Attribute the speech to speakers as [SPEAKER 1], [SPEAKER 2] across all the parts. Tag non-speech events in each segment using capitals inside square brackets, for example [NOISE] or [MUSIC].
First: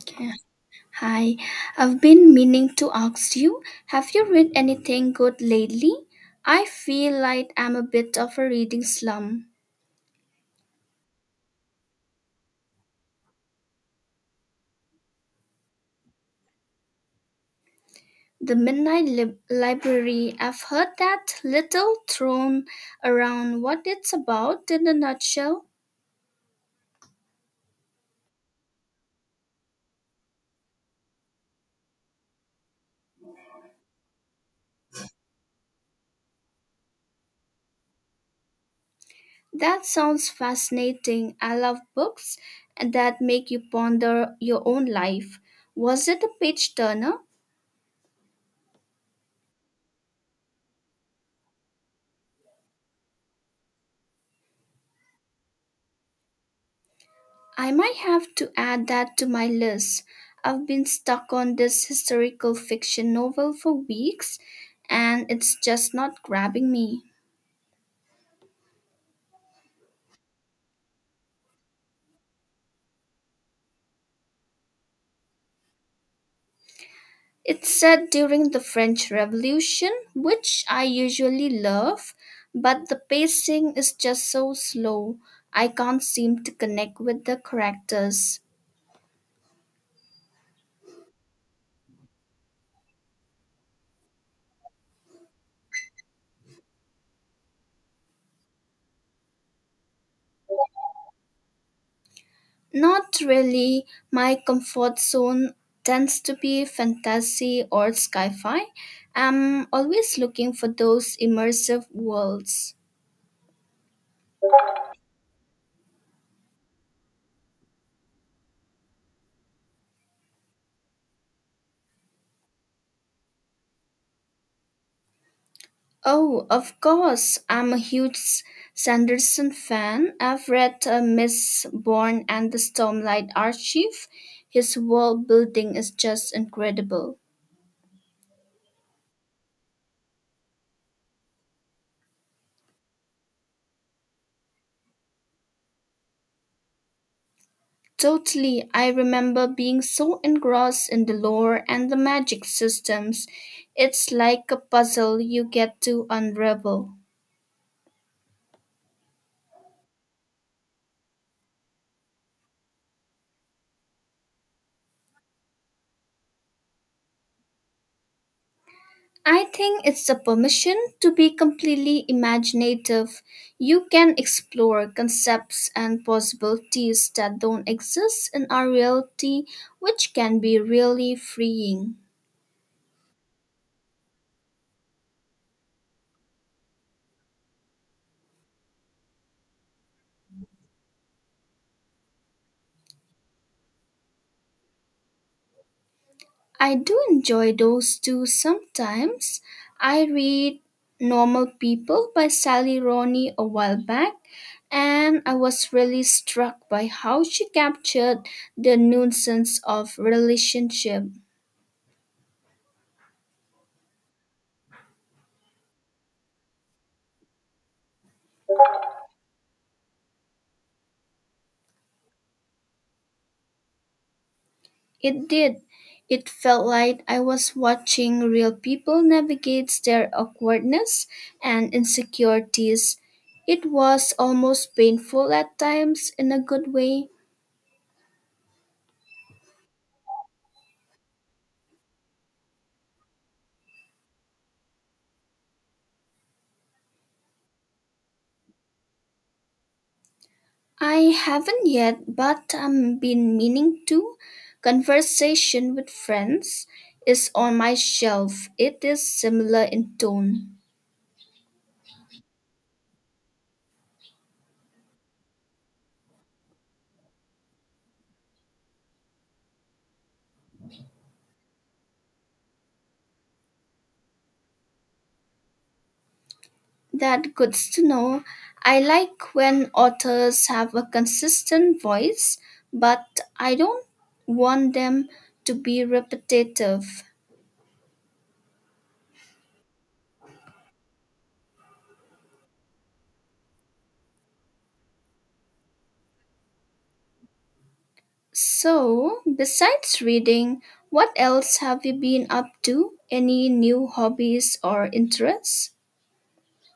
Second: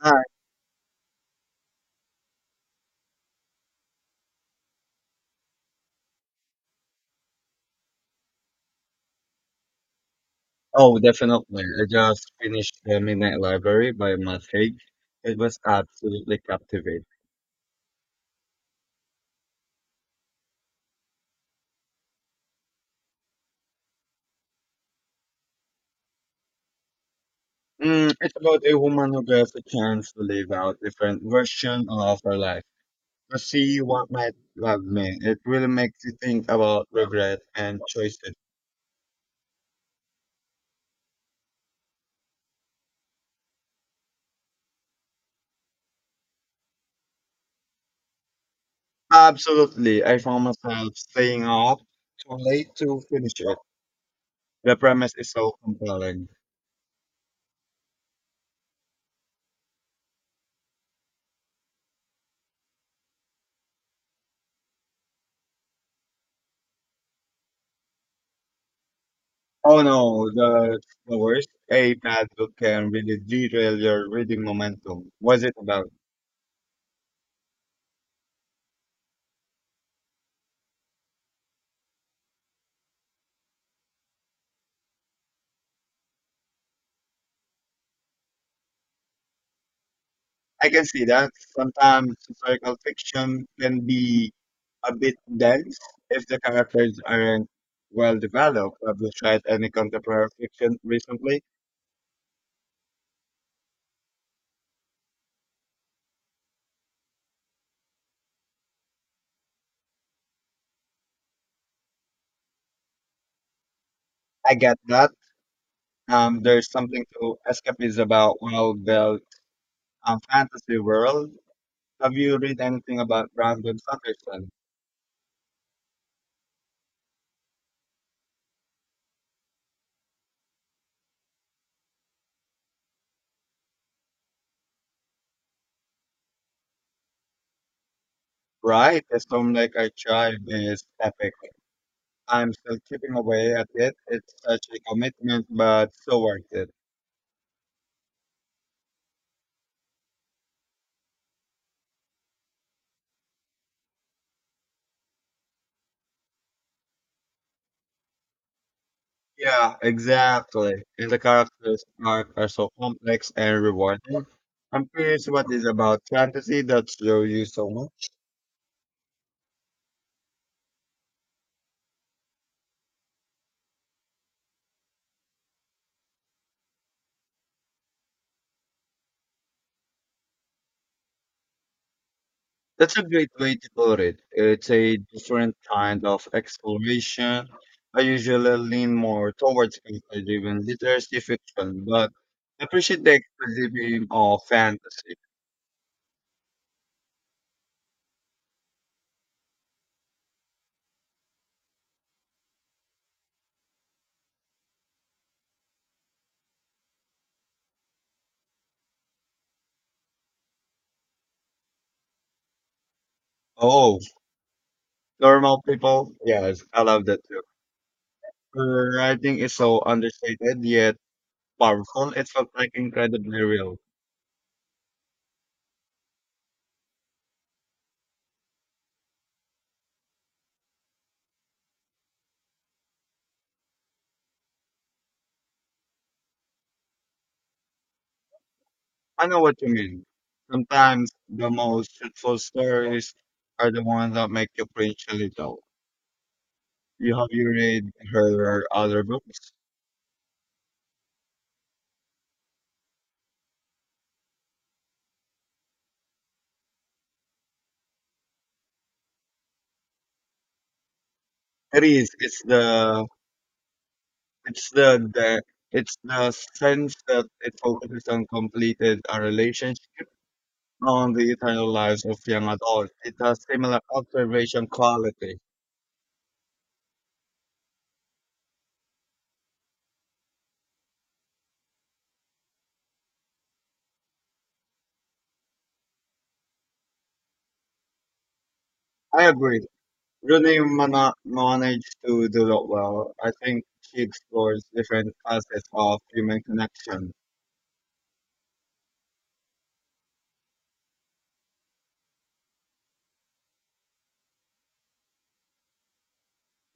[SPEAKER 1] Hi.
[SPEAKER 2] Hi, I've been meaning to ask you, have you read anything good lately? I feel like I'm a bit of a reading slump.
[SPEAKER 1] Oh, definitely. I just finished The Midnight Library by Matt Haig. It was absolutely captivating.
[SPEAKER 2] The Library, I've heard that little thrown around what it's about in a nutshell.
[SPEAKER 1] Mm, it's about a woman who gets a chance to live out different version of her life. To see what might have been. It really makes you think about regret and choices.
[SPEAKER 2] That sounds fascinating. I love books that make you ponder your own life. Was it a page turner?
[SPEAKER 1] Absolutely. I found myself staying up too late to finish it. The premise is so compelling.
[SPEAKER 2] I might have to add that to my list. I've been stuck on this historical fiction novel for weeks, and it's just not grabbing me.
[SPEAKER 1] Oh no, the worst. A bad book can really derail your reading momentum. What's it about?
[SPEAKER 2] It's set during the French Revolution, which I usually love, but the pacing is just so slow. I can't seem to connect with the characters.
[SPEAKER 1] I can see that. Sometimes historical fiction can be a bit dense if the characters aren't well developed. Have you tried any contemporary fiction recently?
[SPEAKER 2] Not really. My comfort zone tends to be fantasy or sci fi. I'm always looking for those immersive worlds.
[SPEAKER 1] I get that. There's something to escapism about well built fantasy world. Have you read anything about Brandon Sanderson?
[SPEAKER 2] Oh, of course, I'm a huge Sanderson fan. I've read Miss Bourne and the Stormlight Archive. His world building is just incredible.
[SPEAKER 1] Right, a storm like I Archive is epic. I'm still chipping away at it. It's such a commitment, but so worth it.
[SPEAKER 2] Totally. I remember being so engrossed in the lore and the magic systems. It's like a puzzle you get to unravel.
[SPEAKER 1] Yeah, exactly. And the characters arc are so complex and rewarding. I'm curious what is about fantasy that draws you so much.
[SPEAKER 2] I think it's the permission to be completely imaginative. You can explore concepts and possibilities that don't exist in our reality, which can be really freeing.
[SPEAKER 1] That's a great way to put it. It's a different kind of exploration. I usually lean more towards character-driven literacy fiction, but I appreciate the exposition of fantasy.
[SPEAKER 2] I do enjoy those too sometimes. I read Normal People by Sally Rooney a while back, and I was really struck by how she captured the nuisance of relationship.
[SPEAKER 1] Oh, normal people? Yes, I love that too. Her writing is so understated yet powerful. It felt like incredibly real.
[SPEAKER 2] It did. It felt like I was watching real people navigate their awkwardness and insecurities. It was almost painful at times in a good way.
[SPEAKER 1] I know what you mean. Sometimes the most truthful stories are the ones that make you cringe a little. You have you read her other books?
[SPEAKER 2] I haven't yet, but I've been meaning to. Conversation with Friends is on my shelf. It is similar in tone.
[SPEAKER 1] It is. It's the. the it's the sense that it focuses on completed a relationship on the eternal lives of young adults. It has similar observation quality.
[SPEAKER 2] That good to know. I like when authors have a consistent voice, but I don't want them to be repetitive.
[SPEAKER 1] I agree. Managed to do it well. I think she explores different facets of human connection.
[SPEAKER 2] So, besides reading, what else have you been up to? Any new hobbies or interests?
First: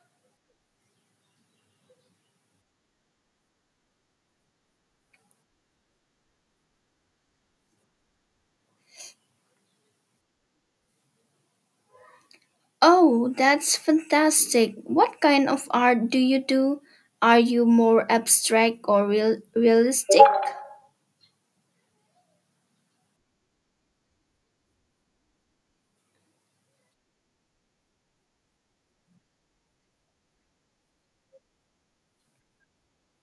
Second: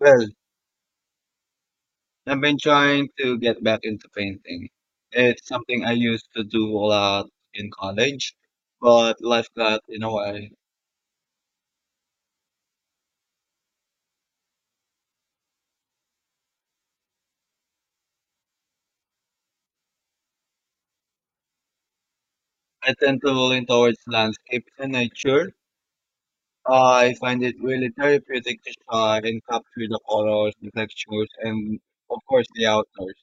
[SPEAKER 1] Well, I've been trying to get back into painting. It's something I used to do a lot in college, but life got in a way.
[SPEAKER 2] Oh, that's fantastic. What kind of art do you do? Are you more abstract or realistic?
[SPEAKER 1] I tend to lean towards landscapes and nature. I find it really therapeutic to try and capture the colors, the textures, and of course the outdoors.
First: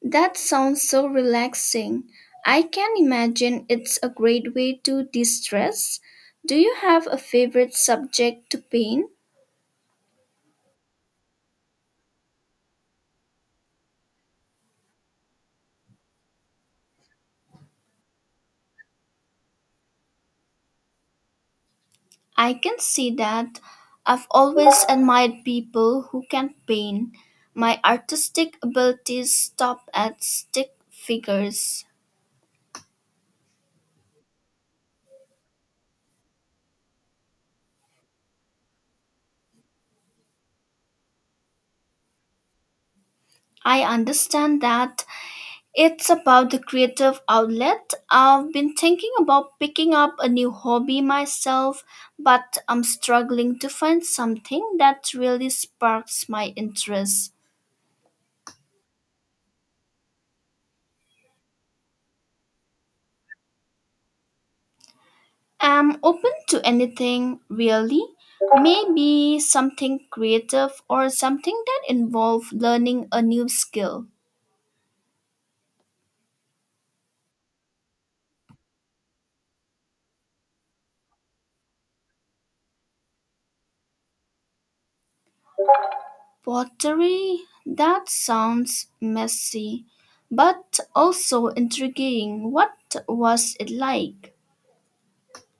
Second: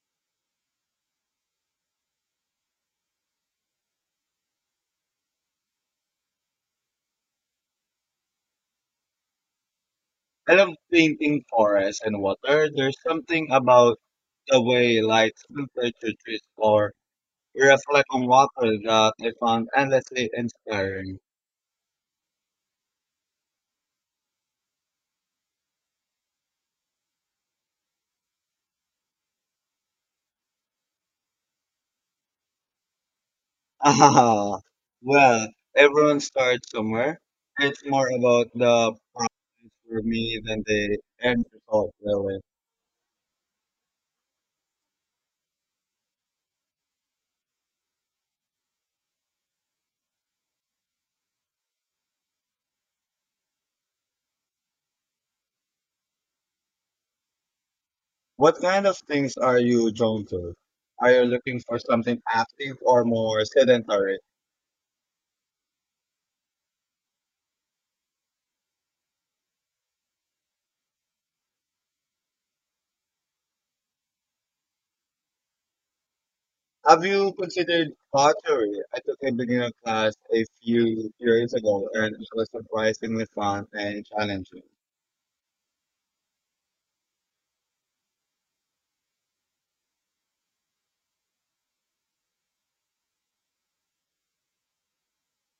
[SPEAKER 2] That sounds so relaxing. I can imagine it's a great way to de-stress. Do you have a favorite subject to paint?
[SPEAKER 1] I love painting forests and water. There's something about the way light filters through trees or reflect on water that I found endlessly inspiring. [LAUGHS]
[SPEAKER 2] I can see that. I've always admired people who can paint. My artistic abilities stop at stick figures.
[SPEAKER 1] Ah, well, everyone starts somewhere. It's more about the process for me than the end result, really.
[SPEAKER 2] I understand that. It's about the creative outlet. I've been thinking about picking up a new hobby myself, but I'm struggling to find something that really sparks my interest.
[SPEAKER 1] What kind of things are you drawn to? Are you looking for something active or more sedentary?
[SPEAKER 2] I'm open to anything, really. Maybe something creative or something that involves learning a new skill.
[SPEAKER 1] Have you considered pottery? I took a beginner class a few years ago and it was surprisingly fun and challenging.
[SPEAKER 2] Pottery? That sounds messy, but also intriguing. What was it like?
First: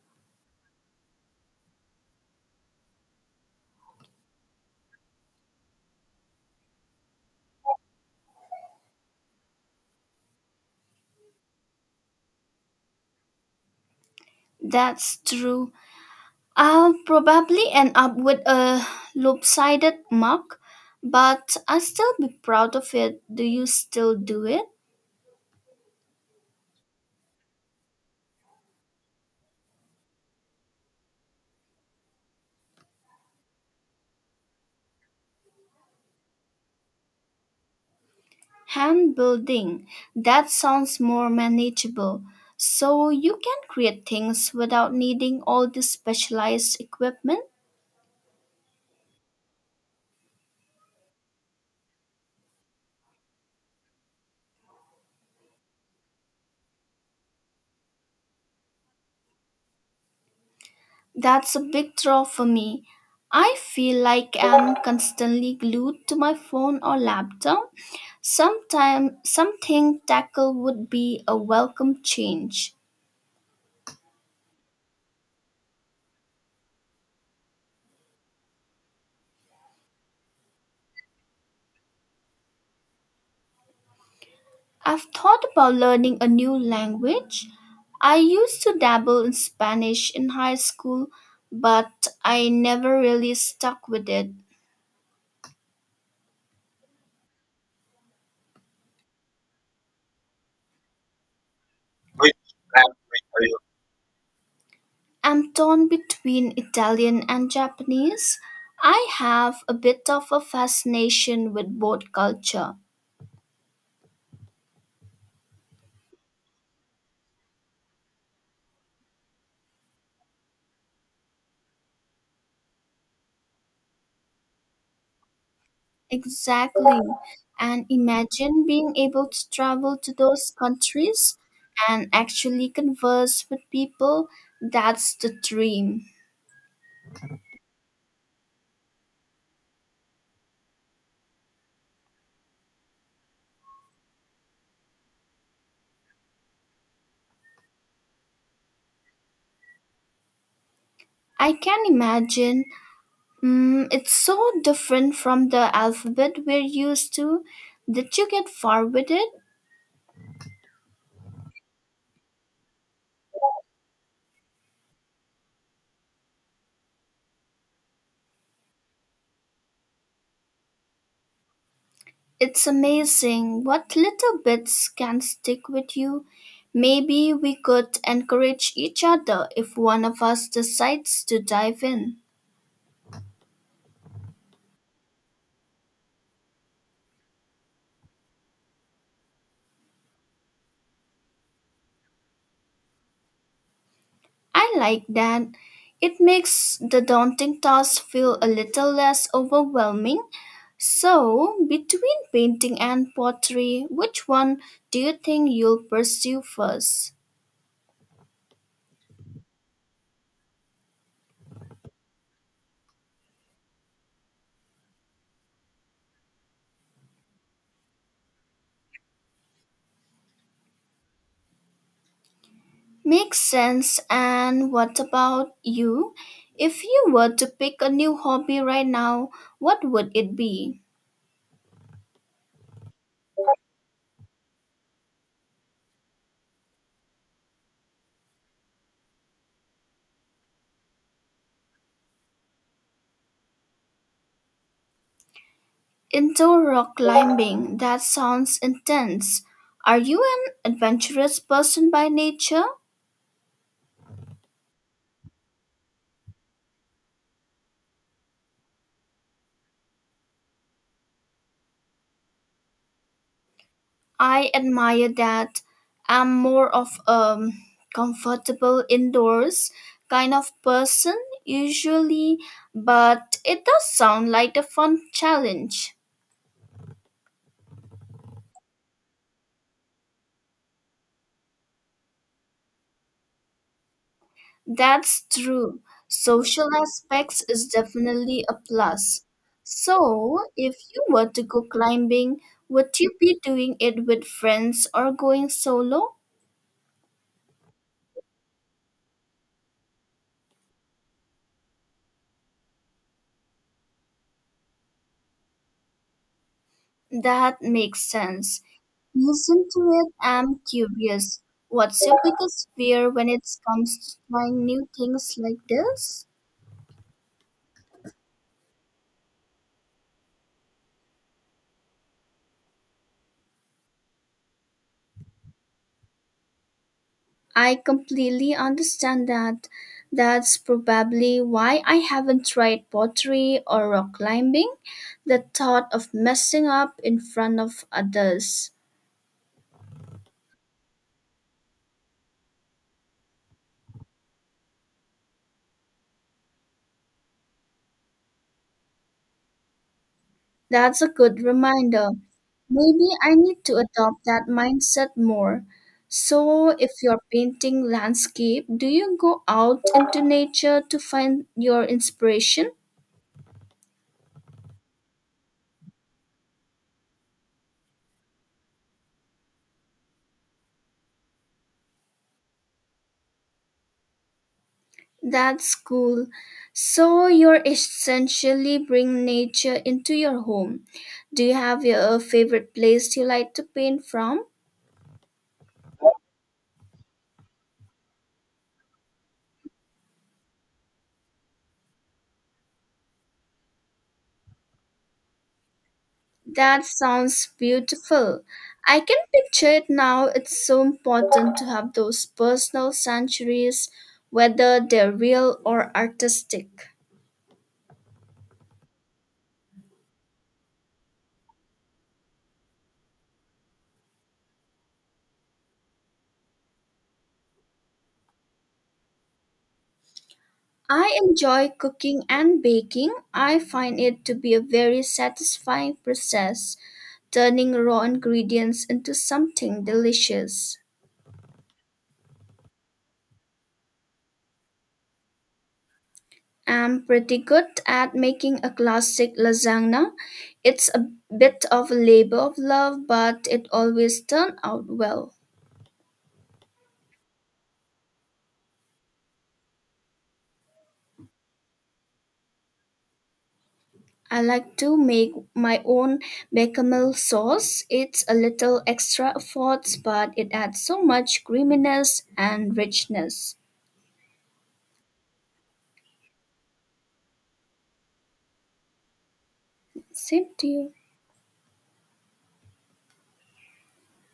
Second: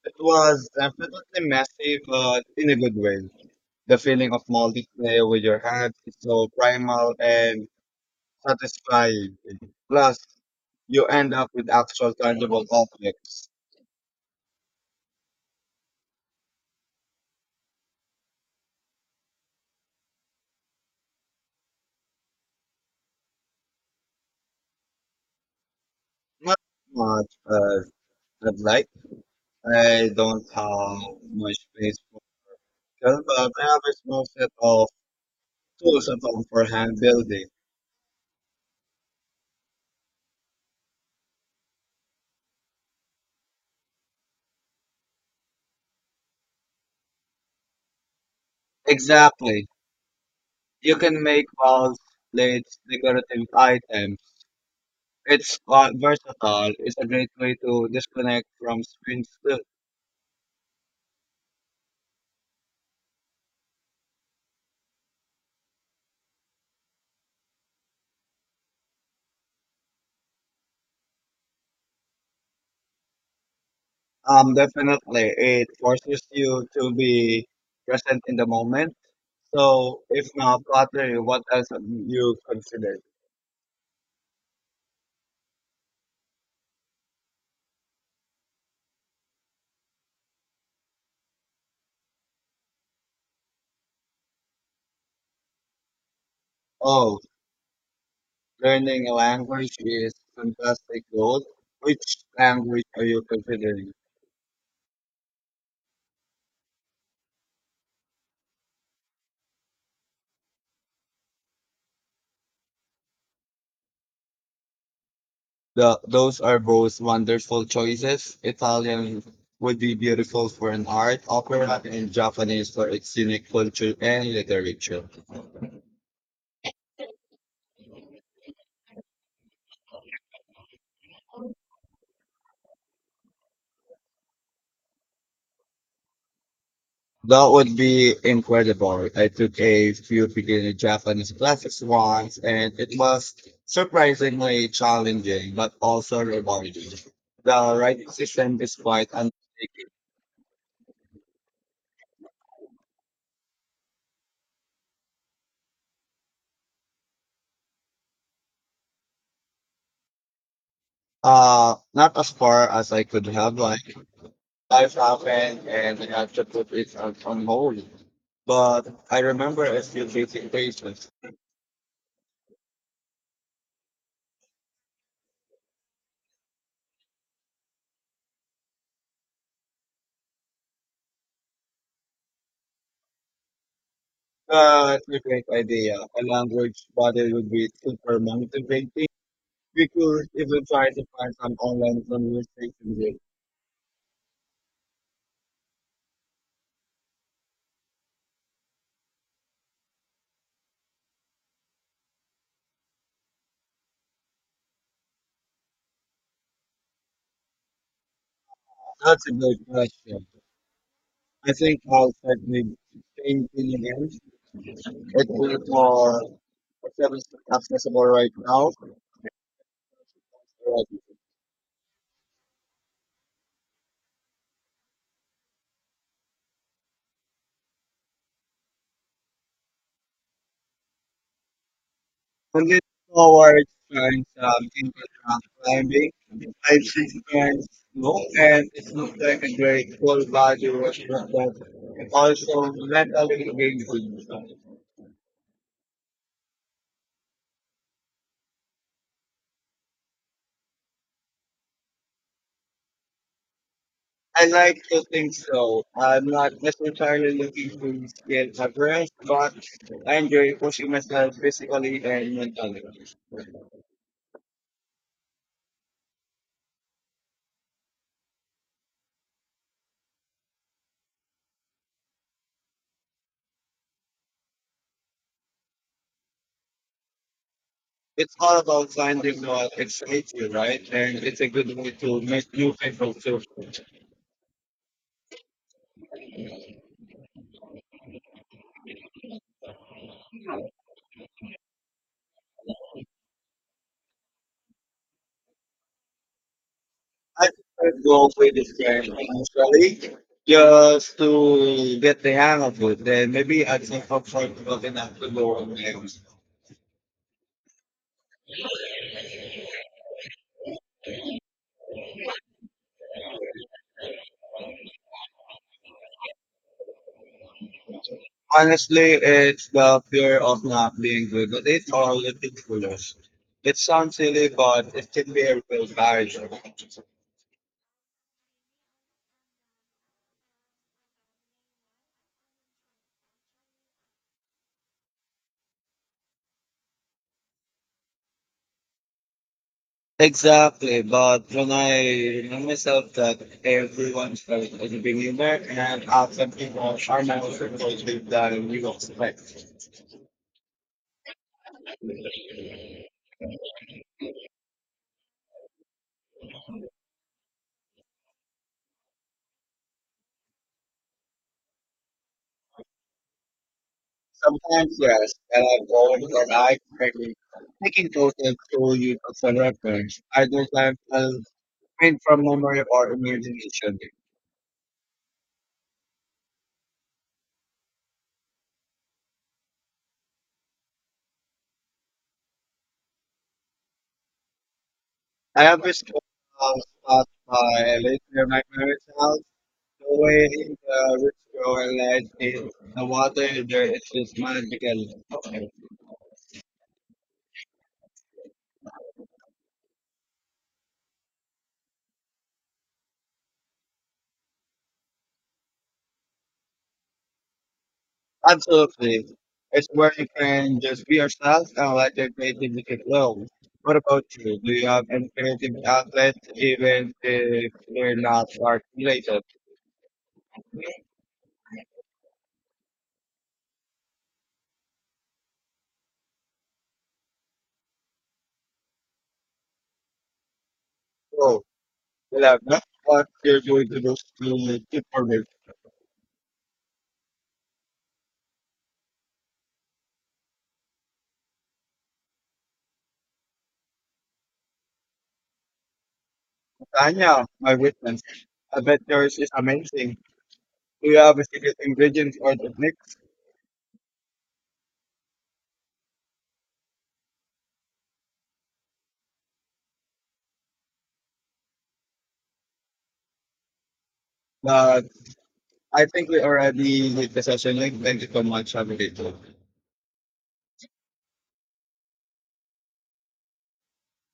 [SPEAKER 1] It was definitely messy, but in a good way. The feeling of molding clay with your hands is so primal and satisfying. Plus, you end up with actual tangible objects.
[SPEAKER 2] That's true. I'll probably end up with a lopsided mug, but I'll still be proud of it. Do you still do it?
[SPEAKER 1] Not much as I'd like. I don't have much space for it, but I have a small set of tools at home for hand building.
[SPEAKER 2] Hand building. That sounds more manageable. So you can create things without needing all this specialized equipment?
[SPEAKER 1] Exactly. You can make balls, plates, decorative items. It's versatile. It's a great way to disconnect from screens. Too.
[SPEAKER 2] That's a big draw for me. I feel like I'm constantly glued to my phone or laptop. Sometime something tackle would be a welcome change.
[SPEAKER 1] Definitely, it forces you to be present in the moment. So, if not pottery, what else have you consider?
[SPEAKER 2] I've thought about learning a new language. I used to dabble in Spanish in high school, but I never really stuck with it.
[SPEAKER 1] Oh, learning a language is fantastic goal. Which
[SPEAKER 2] Which
[SPEAKER 1] language are
[SPEAKER 2] language
[SPEAKER 1] you
[SPEAKER 2] are you?
[SPEAKER 1] considering?
[SPEAKER 2] I'm torn between Italian and Japanese. I have a bit of a fascination with both culture.
[SPEAKER 1] Those are both wonderful choices. Italian would be beautiful for an art opera, and Japanese for its unique culture and literature.
[SPEAKER 2] Exactly. And imagine being able to travel to those countries and actually converse with people. That's the dream.
[SPEAKER 1] That would be incredible. I took a few beginner Japanese classes once, and it was surprisingly challenging, but also rewarding. The writing system is quite undertaking.
[SPEAKER 2] I can imagine. Mm, it's so different from the alphabet we're used to. Did you get far with it?
[SPEAKER 1] Not as far as I could have like life happened, and I had to put it on hold. But I remember a few basic phrases.
[SPEAKER 2] It's amazing what little bits can stick with you. Maybe we could encourage each other if one of us decides to dive in.
[SPEAKER 1] That's a great idea. A language body would be super motivating. We could even try to find some online conversation with.
[SPEAKER 2] I like that. It makes the daunting task feel a little less overwhelming. So, between painting and pottery, which one do you think you'll pursue first?
[SPEAKER 1] That's a good question. I think I'll start with paying billion ends. It's a bit more accessible accessible right now.
[SPEAKER 2] Makes sense. And what about you? If you were to pick a new hobby right now, what would it be?
[SPEAKER 1] I'm looking forward to trying something rock climbing. I've seen friends snow, and it looks like a great full body workout that also mentally engaging.
[SPEAKER 2] Indoor rock climbing. That sounds intense. Are you an adventurous person by nature?
[SPEAKER 1] I like to think so. I'm not necessarily looking to get Everest, but I enjoy pushing myself physically and mentally.
[SPEAKER 2] I admire that. I'm more of a comfortable indoors kind of person usually, but it does sound like a fun challenge.
[SPEAKER 1] It's all about finding what excites you, right? And it's a good way to make new people too.
[SPEAKER 2] That's true. Social aspects is definitely a plus. So, if you were to go climbing, would you be doing it with friends or going solo?
[SPEAKER 1] I prefer to go with it initially just to get the hang of it. Then maybe I think comfortable enough to go on games.
[SPEAKER 2] That makes sense. Listen to it. I'm curious. What's your biggest fear when it comes to trying new things like this?
[SPEAKER 1] Honestly, it's the fear of not being good at it or ridiculous. It sounds silly, but it can be a real barrier.
[SPEAKER 2] I completely understand that. That's probably why I haven't tried pottery or rock climbing. The thought of messing up in front of others.
[SPEAKER 1] Exactly, but when I remind myself that everyone's felt as a beginner and often people are more supportive than you expect.
[SPEAKER 2] That's a good reminder. Maybe I need to adopt that mindset more. So, if you're painting landscape, do you go out into nature to find your inspiration?
[SPEAKER 1] Sometimes, yes, and I have old and I quickly taking photos to use as a reference. Other times, I'll print from memory or imagination.
[SPEAKER 2] That's cool. So, you're essentially bringing nature into your home. Do you have your favorite place you like to paint from?
[SPEAKER 1] I have this um, spot by later my parents' house. The way the rich girl lights in the water, in there is just magical.
[SPEAKER 2] That sounds beautiful. I can picture it now. It's so important to have those personal sanctuaries, whether they're real or artistic.
[SPEAKER 1] Absolutely. It's where you can just be yourself and let your creativity flow. What about you? Do you have any creative outlets even if they're not art related?
[SPEAKER 2] I enjoy cooking and baking. I find it to be a very satisfying process, turning raw ingredients into something delicious.
[SPEAKER 1] So, we have that. What you're going to do to keep for me.
[SPEAKER 2] I'm pretty good at making a classic lasagna. It's a bit of a labor of love, but it always turns out well.
[SPEAKER 1] Tanya, my witness, I bet yours is amazing. Do you have a secret ingredient or techniques?
[SPEAKER 2] I like to make my own bechamel sauce. It's a little extra effort, but it adds so much creaminess and richness.
[SPEAKER 1] But I think we already did the session link. Thank you so much. Have
[SPEAKER 2] Same to you.